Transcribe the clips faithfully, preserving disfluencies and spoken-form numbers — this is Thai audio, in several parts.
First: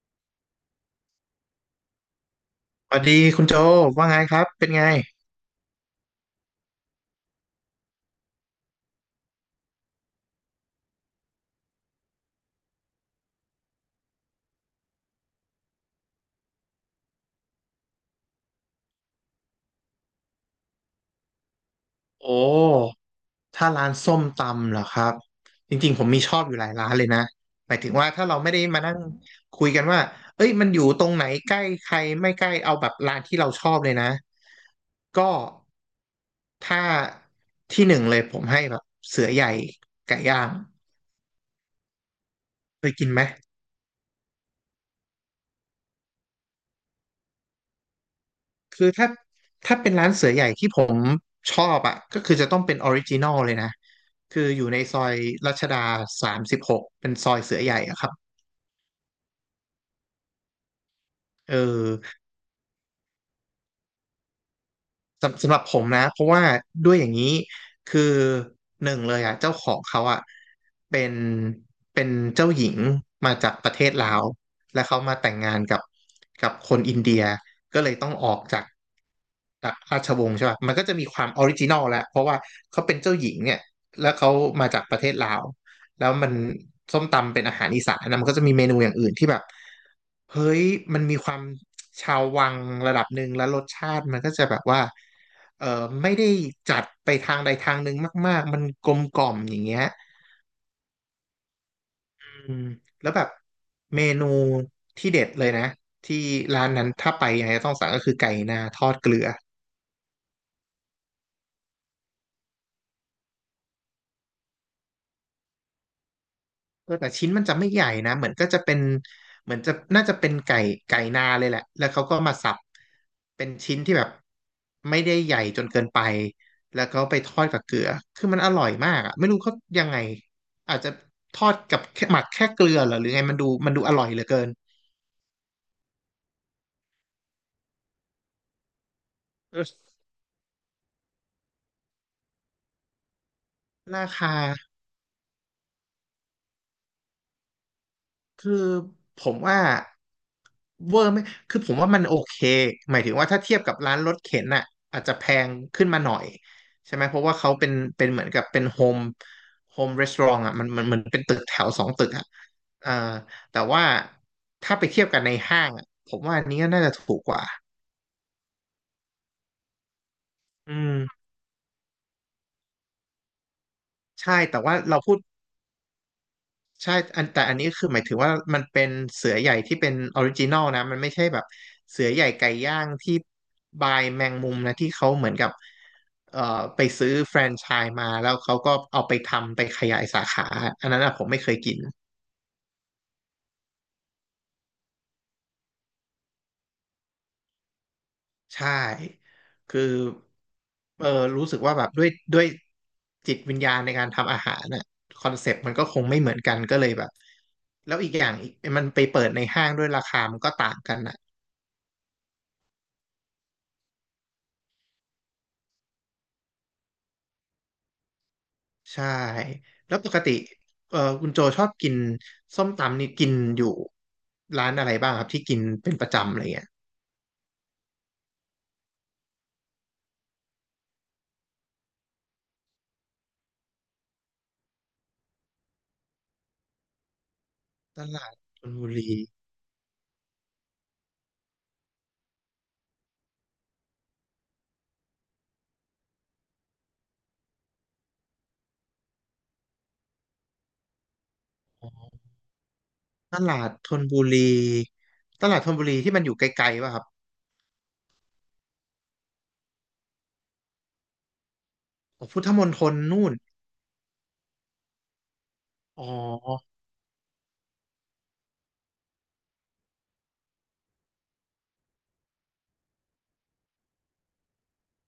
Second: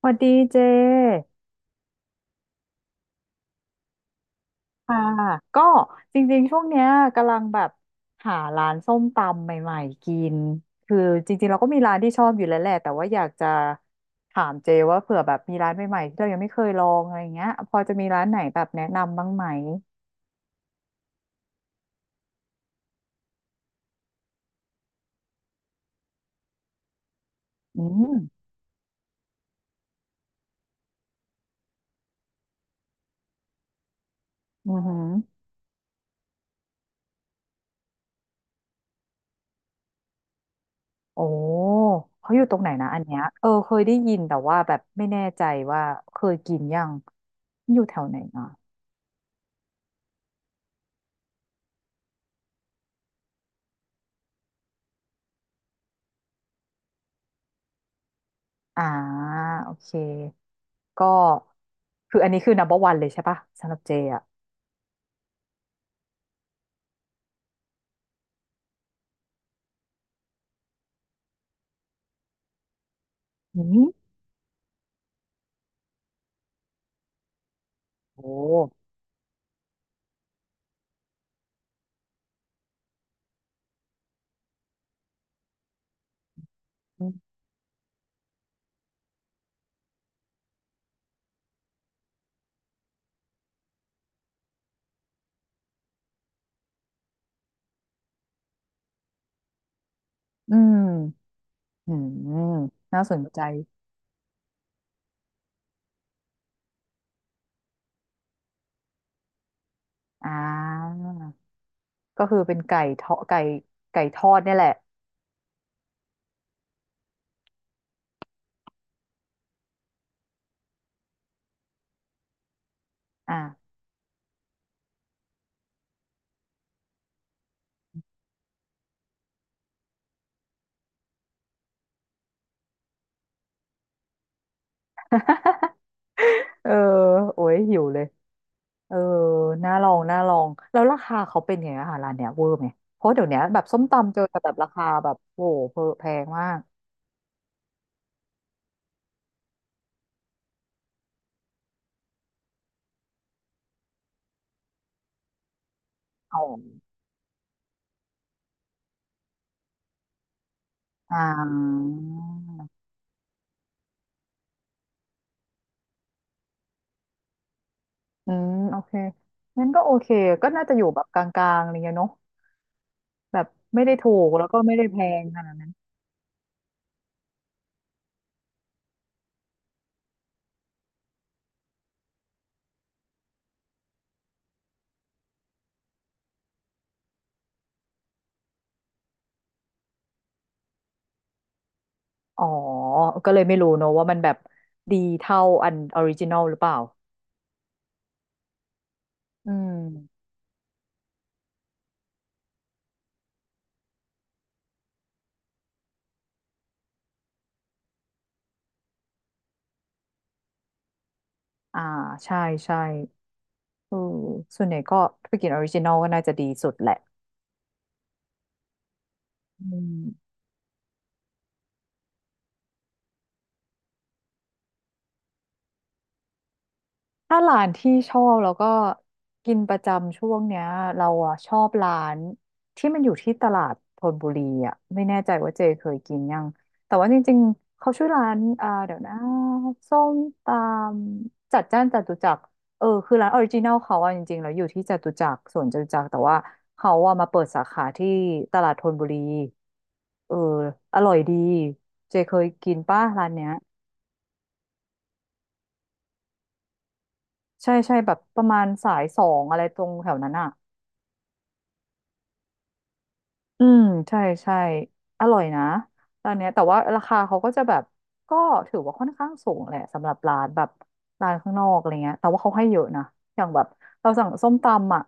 สวัสดีเจ สวัสดีคุณโจว่าไงครับเป็นไงค่ะ ก็จริงๆ ช่วงเนี้ยกำลังแบบหาร้านส้มตำใหม่ๆกินคือจริงๆเราก็มีร้านที่ชอบอยู่แล้วแหละแต่ว่าอยากจะถามเจว่าเผื่อแบบมีร้านใหม่ๆที่เรายังไม่เคยลองอะไรเงี้ยพอจะมีร้านไหนแบบแนะนำบ้างไหมโอ้ถ้าร้านส้มตำเหรอครับจริงๆผมมีชอบอยู่หลายร้านเลยนะหมายอืถึงว่ามถ้าเราไม่ได้มานั่งคุยกันว่าเอ้ยมันอยู่ตรงไหนใกล้ใครไม่ใกล้เอาแบบร้านที่เราชอบเลยนะอือหือก็ถ้าที่หนึ่งเลยผมให้แบบเสือใหญ่ไก่ย่างโอ้เขาอยู่ตรงไหนเคนะยอันกินเนี้ไหม ยเออเคยได้ยินแต่ว่าแบบไม่แน่ใจว่าเคยกินยังอยู่แถวไหนอ่ะคือถ้าถ้าเป็นร้านเสือใหญ่ที่ผมชอบอ่ะก็คือจะต้องเป็นออริจินอลเลยนะคืออยู่ในซอยรัชดาสามสิบหกเป็นซอยเสือใหญ่อะครับอ่าโอเค ก็เออ คืออันนี้คือ นัมเบอร์ วัน เบอร์วันเลยใช่ปะสำหรับเจอ่ะสำสำหรับผมนะเพราะว่าด้วยอย่างนี้คือหนึ่งเลยอ่ะเจ้าของเขาอ่ะเป็นเป็นเจ้าหญิงมาจากอืประเทศมลาวและเขามาแต่งงานกับกับคนอินเดียก็เลยต้องโอออกจาก้จากราชวงศ์ใช่ป่ะมันก็จะมีความออริจินอลแหละเพราะว่าเขาเป็นเจ้าหญิงเนี่ยแล้วเขามาจากประเทศลาวแล้วมันส้อืมมตำเป็นอาหารอีสานนะมันก็จะมีเมนูอย่างอื่นที่แบบ เฮ้ย มันมีความชาววังระดับหนึ่งแล้วรสชาติมันก็จะแบบว่าเออไม่ได้จัดไปทางใดทางหนึ่งมากๆ มันกลมกล่อมอย่างเงี้ยอืมอือืมมน่าแล้สวแบนบใจเมนูที่เด็ดเลยนะที่ร้านนั้นถ้าไปยังไงก็ต้องสั่งก็คือไก่นาทอดเกลือ อ่าก็คือเป็นไก่ทอดไก่ไก่ทอดเนี่ยแหละเออแต่ชิ้นมันจะไม่ใหญ่นะเหมือนก็จะเป็นเหมือนจะน่าจะเป็นไก่ไก่นาเลยแหละแล้วเขาก็มาสับอ่า เป็นชิ้นที่แบบไม่ได้ใหญ่จนเกินไปแล้วเขาไปทอดกับเกลือคือมันอร่อยมากอ่ะไม่รู้เขายังไงอาจจะทอดกับแค่หมักแค่เกลือเหรอหรือไงมันดูมันดูอร่อยเหลือเกิน เออโอ้ยหิวเลยเออเออน่าลองน่าลองแล้วราคาเขาเป็นไงอาหารร้านเนี้ยเวอร์ไหมเพราะเดี๋ยวเนี้ยแบบส้มราตำเจอคา แต่แบบราคาแบบโอ้โหแพงมากคือผมว่าเวอร์ไหมคือผมว่ามันโอเค หมายถึงว่าถ้าเทียบกับร้านรถเข็นน่ะอาจจะแพงขึ้นมาหน่อยอ๋อใช่ไหมเพราะว่าเขาเป็นเป็นเหมือนกับเป็นโฮมโฮมรีสอร์ทอ่ะมันมันเหมอนอ่เป็นตึกแถวสองา ตึกอ่ะเอ่อแต่ว่าถ้าไปเทียบกันในห้างอ่ะผมว่าอันนี้ก็น่าจะถูกกว่าอืมโอเคงั้นก็โอเคก็น่าจะอือยู่มแบบกลางๆอะไรเงี้ยเนาะแบบไม่ได้ถูกใช่แล้วก็แต่ไม่ว่าได้แพเราพูด งขนาดนั้นใช่อันแต่อันนี้คือหมายถึงว่ามันเป็นเสือใหญ่ที่เป็นออริจินอลนะมันไม่ใช่แบบเสือใหญ่ไก่ย่างที่บายแมงมุมนะที่เขาเหมือนกับเอ่อไปซื้อแฟรนไชส์มาแล้วเขาก็เอาไปทำไปขยายสาขาอันนั้นอะผมไม่เคยกินอ๋อก็เลยไม่รู้เนอะว่ามันแบบดีเท่าอันออริจินอลหรือเปล่าใช่อืคือมเออรู้สึกว่าแบบด้วยด้วยจิตวิญญาณในการทำอาหารน่ะคอนเซปต์มันก็คงไม่เหมือนกันก็เลยแบบแล้วอีกอย่างอีกมันไปเปิดในห้างด้วยราคามันก็ต่างกันนะ อ่าใช่ใช่เออส่วนใหญ่ก็ไปกินออริจินอลก็น่าจะดีสุดแหละใช่อืม แล้วปกติเอ่อคุณโจชอบกินส้มตำนี่กินอยู่ร้านอะไรบ้างครับที่กินเป็นประจำอะไรเงี้ยถ้าร้านที่ชอบแล้วก็กินประจำช่วงเนี้ยเราอ่ะชอบร้านที่มันอยู่ที่ตลาดธนบุรีอ่ะไม่แน่ใจว่าเจเคยกินยังแต่ว่าจริงๆเขาตชื่อร้าลาดนธอ่านบุเดี๋ยวรีนะส้มตำจัดจ้านจตุจักรเออคือร้านออริจินัลเขาอ่ะจริงๆแล้วอยู่ที่จตุจักรสวนจตุจักรแต่ว่าเขาอ่ะมาเปิดสาขาที่ตลาดธนบุรีเอออร่อยดีเจเคยกินป้ะร้านตเนี้ยลาดธนบุรีตลาดธนบุรีที่มันอยู่ไกลๆป่ะครับใช่ใช่แบบประมาณสายสองอะไรตรงแถวนั้นอ่ะ อ๋อพุทธมณฑลนู่นอืมใช่ใช่อร่อยนะอ๋อร้านเนี้ยแต่ว่าราคาเขาก็จะแบบก็ถือว่าค่อนข้างสูงแหละสำหรับร้านแบบร้านข้างนอกอะไรเงี้ยแต่ว่าเขาให้เยอะนะอย่างแบบเราสั่งส้มตำอ่ะ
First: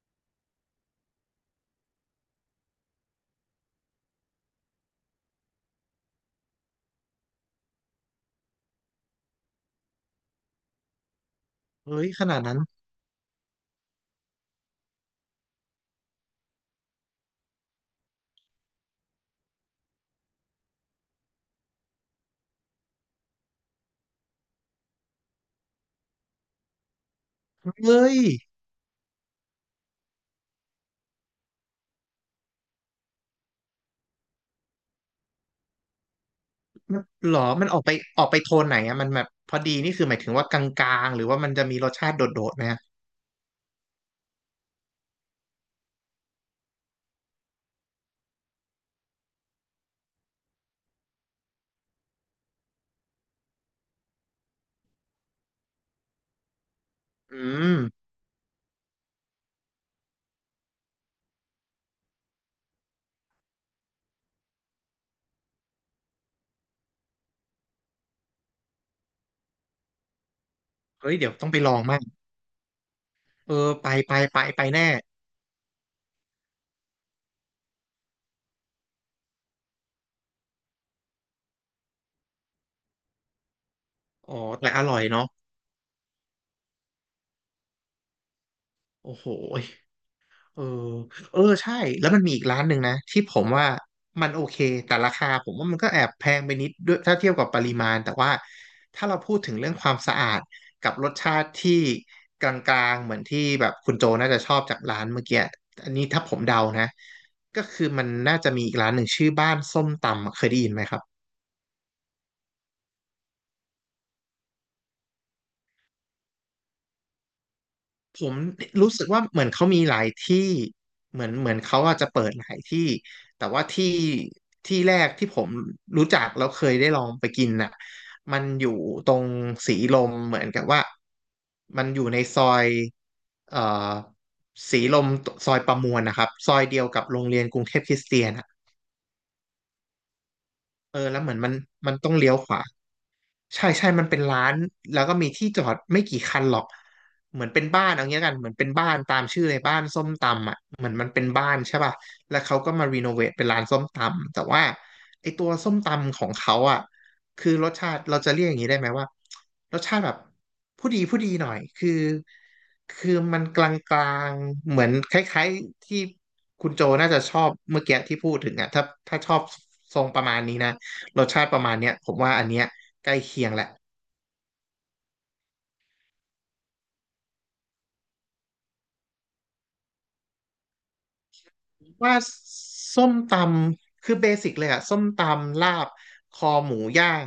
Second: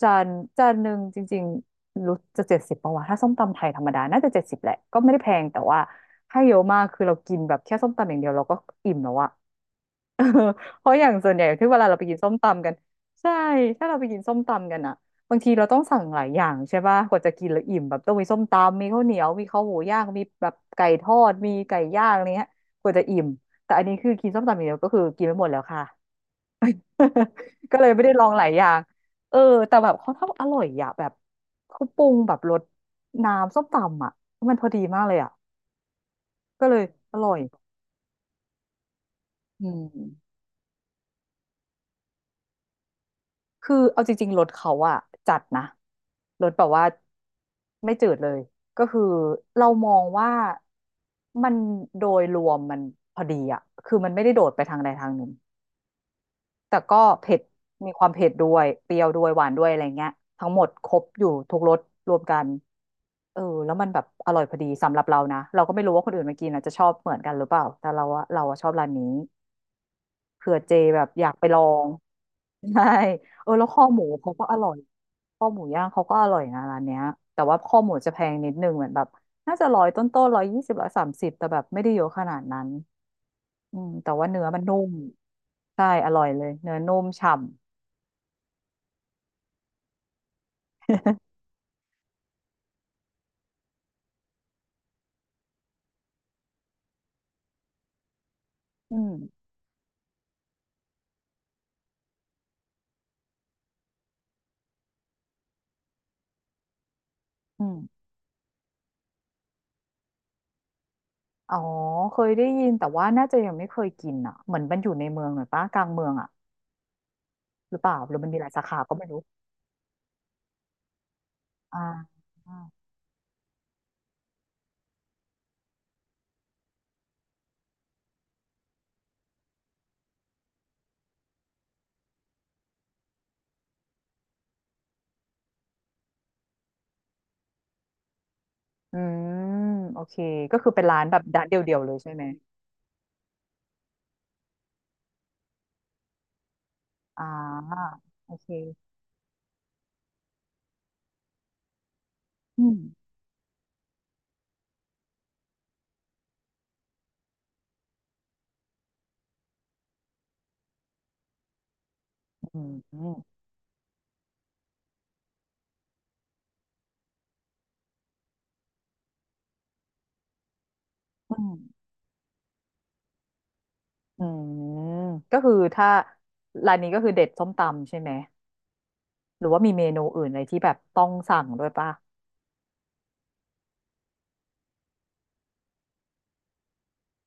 จานจานหนึ่งจริงๆรู้จะเจ็ดสิบปะวะถ้าส้มตำไทยธรรมดาน่าจะเจ็ดสิบแหละก็ไม่ได้แพงแต่ว่าให้เยอะมากคือเรากินแบบแค่ส้มตำอย่างเดียวเราก็อิ่มแล้วอะ เพราะอย่างส่วนใหญ่ที่เวลาเฮ้เราไปยกินขส้มนาดนั้นตำกันใช่ถ้าเราไปกินส้มตำกันอะบางทีเราต้องสั่งหลายอย่างใช่ป่ะกว่าจะกินแล้วอิ่มแบบต้องมีส้มตำมีข้าวเหนียวมีข้าวหมูย่างมีแบบไก่ทอดมีไก่ย่างอะไรเงี้ยกว่าจะอิ่มแต่อันนี้คือกินส้มตำอย่างเดียวก็คือกินไม่หมดแล้วค่ะ ก็เลยไม่เฮ้ได้ยลองหลายอย่างเออแต่แบบเขาทำอร่อยอะแบบเขาปรุงแบบรสน้ำส้มตำอะมันพอดีมากเลยอะก็เลยมันอร่อหรยอมันออกไปออกไปโทนไหนอะมันแบบพออืดีนี่คือหมายถึม งว่ากลางๆหรือว่ามันจะมีรสชาติโดดๆไหมฮะคือเอาจริงๆรถเขาอะจัดนะรถแบบว่าไม่จืดเลยก็คือเรามองว่ามันโดยรวมมันพอดีอะคือมันไม่ได้โดดไปทางใดทางหนึ่งแต่ก็เผ็อืดมมีความเผ็ดด้วยเปรี้ยวด้วยหวานด้วยอะไรเงี้ยทั้งหมดครบอยู่ทุกรสรวมกันเออแล้วมันแบบอร่อยพอดีสำหรับเรานะเราก็ไม่รู้ว่าคนอื่นมากินอาจจะชอบเหมือนกันหรือเปล่าแต่เราอะเราอะชอบร้านนี้ เผื่อเจแบบเฮ้ยอยาเดี๋ยวกไปต้องลไปอลองง มั่ง ใช่เอเออแล้วอข้อไปหมูไปเขาไปก็อไปร่อยแน่ข้อหมูย่างเขาก็อร่อยนะร้านเนี้ยแต่ว่าข้อหมูจะแพงนิดนึงเหมือนแบบน่าจะร้อยต้นๆร้อยยี่สิบร้อยสามสิบแต่แบบไม่ได้เยอะขนาดนั้นอืมแต่ว่าอ๋อเนื้อมันแต่นุ่อมร่อยเนาะ ใช่อร่อยเลยเนื้อนุ่มฉ่ำ โอ้โหยเออเออใช่แล้วมันมีอีกร้านหนึ่งนะที่ผมว่ามันโอเคแต่ราคาผมว่ามันก็แอบแพงไปนิดด้วยถ้าเทียบกับปริมาณแต่ว่า อืถ้าเราพูดมถึงเรื่องความสะอาดกับรสชาติที่กลางๆเหมือนที่แบบคุณโจน่าจะชอบจากร้านเมื่อกี้อันนี้ถ้าผมเดานะก็อืคือมมันน่าจะมีอีกร้านหนึ่งชื่อบ้านส้มตำเคยได้ยินไหมครับ อ๋อเคยได้ยินแต่ว่าน่าจะยังไม่เคยกินอ่ะเหมือนมันอยู่ในเมืองหน่อยปะกลางเมืองอ่ะหรือเปล่าหรืผอมันมมีหลายสาขารู้ก็สึไม่กรู้ว่าเหมือนเขามีหลายที่เหมือนเหมือนอ่เขาอาจจะเปิดหลายที่า แต่ว่าที่ที่แรกที่ผมรู้จักแล้วเคยได้ลองไปกินน่ะมันอยู่ตรงสีลมเหมือนกับว่ามันอยู่ในซอยเอ่อสีลมซอยประมวลนะครับซอยเดียวกับโรงเรียนกรุงเทพคริสเตียนอ่ะอืมโอเคก็คือเป็นเอร้าอนแบแล้วบเหมือนร้านมันเดียวๆเลมันยต้ใช่องไหมเลี้ยวขวา ใช่ใช่มันเป็นร้านแล้วก็มีที่จอดไม่กี่คันหรอก อ่เหมือนเป็นบ้านาเอาเงี้ยกัโอนเหเคมือนเป็นบ้านตามชื่อเลยบ้านส้มตำอ่ะเหมือนมันเป็นบ้านใช่ป่ะแล้วเขาอืก็มมารีโนเวทเป็นร้านส้มตำแต่ว่าไอตัวส้มตำของเขาอ่ะคือรสชาติเราจะเรียกอย่างนี้ได้ไหมว่ารสชาติแบบผู้ดีผู้ดีหน่อยคืออืมอืมคือมันกลางๆเหมือนคล้ายๆที่คุณโจน่าจะชอบเมื่อกี้ที่พูดถึงอ่ะถ้าถ้าชอบทรงประมาณนี้นะรสอืชาติปมระมาณเนี้ยผมว่าอันเนี้ย ใกล้เคียงแหละอืมก็คือถ้าร้านนี้ก็คือเด็ดส้มตำใช่ไหมหรือว่ามีเมนูอื่นอะไรที่แบบต้องสั่งด้วยป่ะว่าส้มตำคือเบสิกเลยอะส้มตำลาบคอหมูย่าง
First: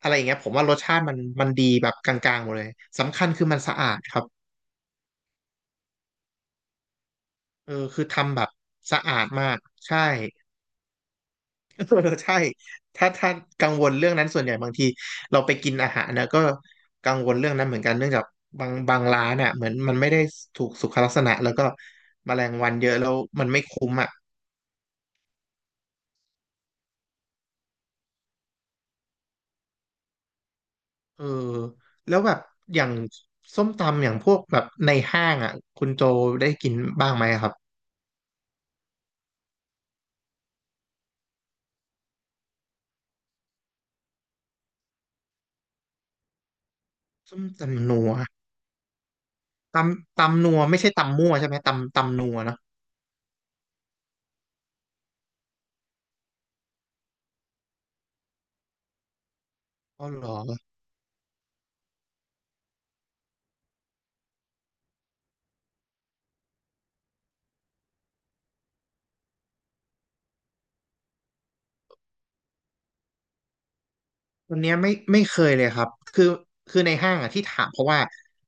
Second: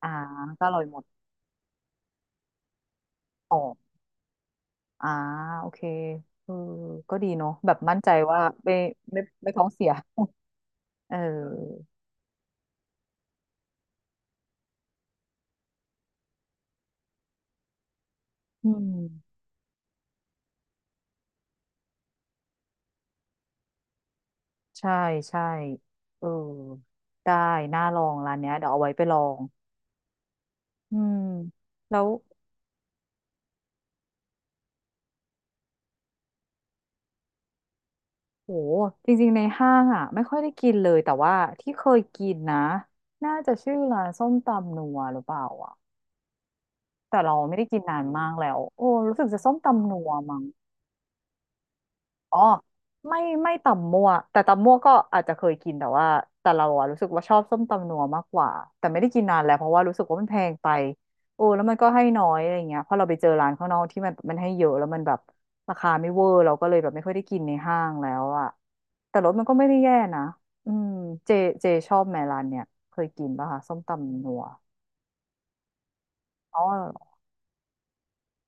อะอ่าไรอย่างเงี้ยผมก็ว่าอรร่สอยหชามดติมันมันดีแบบกลางๆหมดเลยสำคัญคืออ๋อมันสะอาดครับอ่าโอเคเออก็ดีเนาะเอแบอบมั่นคือใจทำว่าแบบไม่สะอาไม่ดมาไม่กท้องเสียใช่ เ เออออใช่ถ้าถ้ากังวลเรื่องนั้นส่วนใหญ่บางทีเราไปกินอาหารเนะก็กังวลเรื่องนั้นเหมือนกันเนื่องจากบาอืงบางร้ามนอ่ะเหมือนมันไม่ได้ถูกสุขลักษณะแล้วก็แมลงวันเยอะแล้วมันไม่คุ้มอ่ะ ใช่ใช่เออได้น่าลองร้านเนี้ยเดี๋ยวเอาไว้ไปลอง อืมเออแล้วแล้วแบบอย่างส้มตำอย่างพวกแบบในห้างอ่ะคุณโจได้กินบ้างไหมครับโหจริงๆในห้างอ่ะไม่ค่อยได้กินเลยแต่ว่าที่เคยกินนะน่าจะชื่อร้านส้มตำนัวหรือเปล่าอ่ะแต่เราส้มไม่ได้กินตำนานันวมากแล้วโอ้รู้สึกจะส้มตตำนัวำมั้ง ตำนัวไม่ใช่ตำมั่วใช่ไหมตำตำนัอ๋วอเนอะไม่ไม่ตำมั่วแต่ตำมั่วก็อาจจะเคยกินแต่ว่าแต่เราอะรู้สึกว่าชอบส้มตำนัวมากกว่าแต่ไม่ได้กินนานแล้วเพราะว่ารู้สึอ๋กอว่าเหมัรนอ แพงไปโอ้แล้วมันก็ให้น้อยอะไรเงี้ยเพราะเราไปเจอร้านข้างนอกที่มันมันให้เยอะแล้วมันแบบราคาไม่เวอร์เราก็เลยแบบไม่ค่อยได้กินในห้างแล้วอะแต่รสมันก็ไม่ได้แย่นะอืมเจเจชอบแมร้านเนี่ยเคยกินป่ะคะส้มตำนัววันเนี้ยไม่ไม่เคยเลยครับคืออ๋คือในอห้างอ่ะที่ถามเพราะว่า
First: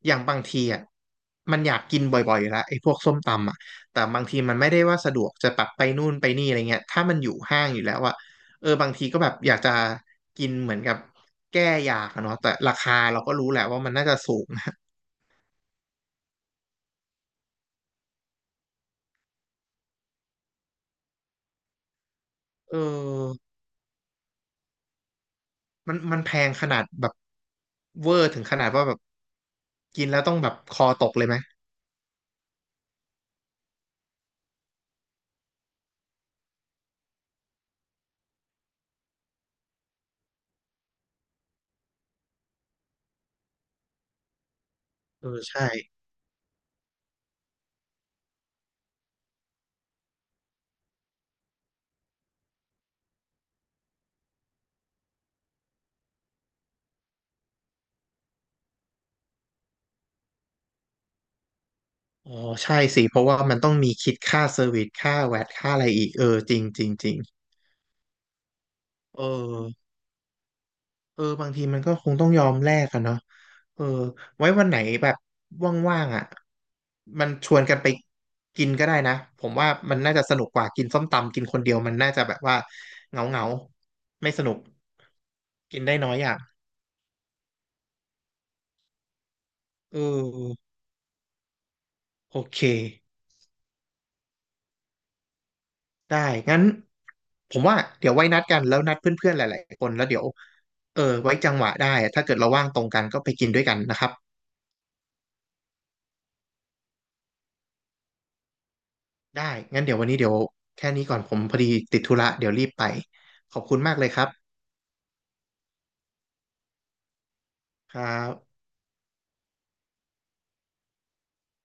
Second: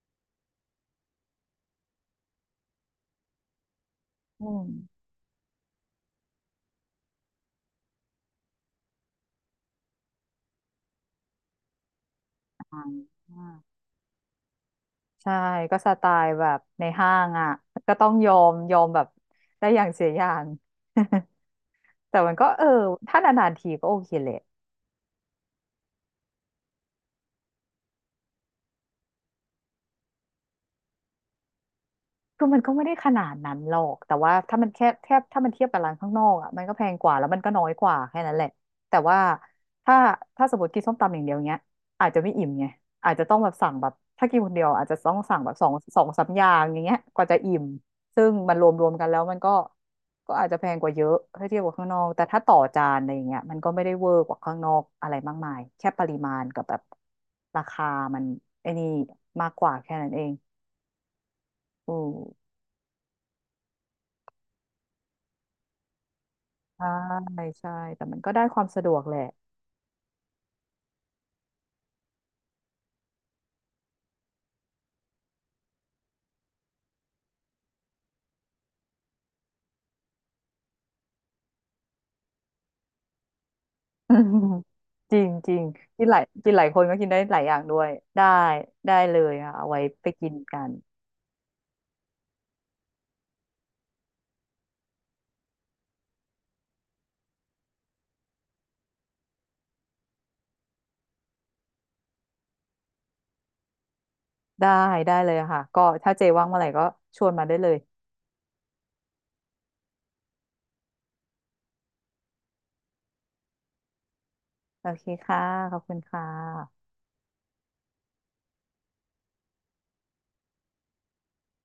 อย่างบางทีอ่ะมันอยากกินบ่อยๆอยู่แล้วไอ้พวกส้มตำอ่ะแต่บางทีอืมันไม่มได้ว่าสะดวกจะแบบไปนู่นไปนี่อะไรเงี้ยถ้ามันอยู่ห้างอยู่แล้วอ่ะเออบางทีก็แบบอยากจะกินเหมือนกับแก้อยากอะเนาะแต่ราคาเราก็รู้แหละอ่า ว่ามันน่าจะสูงนะใช่ก็สไตล์แบบในห้างอ่ะก็ต้องยอมยอมแบบได้อย่างเสียอย่าง แต่มันก็เออเอถ้าอนานๆทีก็โอเคแหละ มันมันแพงขนาดแบบเวอร์ถึงขนาดว่าแบบกินแล้วต้องแบบคอตกเลยไหมคือมันก็ไม่ได้ขนาดนั้นหรอกแต่ว่าถ้ามันแค่แทบถ้ามันเทียบกับร้านข้างนอกอ่ะมันก็แพงกว่าแล้วมันก็น้อยกว่าแค่นั้นแหละแต่ว่าถ้าถ้าสมมติกินส้มตำอย่างเดียวเนี้ยอาจจะไม่อิ่มไงอาจจะต้องแบบสั่งแบบถ้ากินคนเดียวอาจจะต้องเอสั่องแบบสใช่ องสองสามอย่างอย่างเงี้ยกว่าจะอิ่มซึ่งมันรวมรวมกันแล้วมันก็ก็อาจจะแพงกว่าเยอะถ้าเทียบกับข้างนอกแต่ถ้าต่อจานอะไรอย่างเงี้ยมันก็ไม่ได้เวอร์กว่าข้างนอกอะไรมากมายแค่ปริมาณกับแบบราคามันไอ้นี่มากกว่าแค่นั้นเองอือ๋ออ ใช่สิเพราะว่ามันต้องมีคิดค่าเซอร์วิสค่าแวตค่าอะไรอีกเออจริงจใช่ริงจริงใช่แต่มันก็ได้ความสะดวกแหละ เออเออบางทีมันก็คงต้องยอมแลกกันเนาะเออไว้วันไหนแบบว่างๆอ่ะมันชวนกันไปกินก็ได้นะผมว่ามันน่าจะสนุกกว่ากินส้มตำกินคนเดียวมันน่าจะแบบว่าเหงาเงา อืไม่มสนุกจริงจริงกินได้กินน้อหยลายอย่างกินหลายคนก็กินได้หลายอย่างด้วยได้ได้เลยค่ะเอาไว้เไปกินกัออนโอเคได้งั้นผมว่าเดี๋ยวไว้นัดกันแล้วนัดเพื่อนๆหลายๆคนแล้วเดี๋ยว เออไว้จังหวะได้ถ้าเกิดเราว่างตรงกันก็ไปกินด้วยกันนะครับได้ได้เลยค่ะก็ถ้าเจว่างเมื่อไหร่ก็ชวนมาได้เลยได้งั้นเดี๋ยววันนี้เดี๋ยวแค่นี้ก่อนผมพอดีติดธุระเดี๋ยวรีบไปขอบคุณมากเลยครับโอเคค่ะขอบคุณค่ะครับ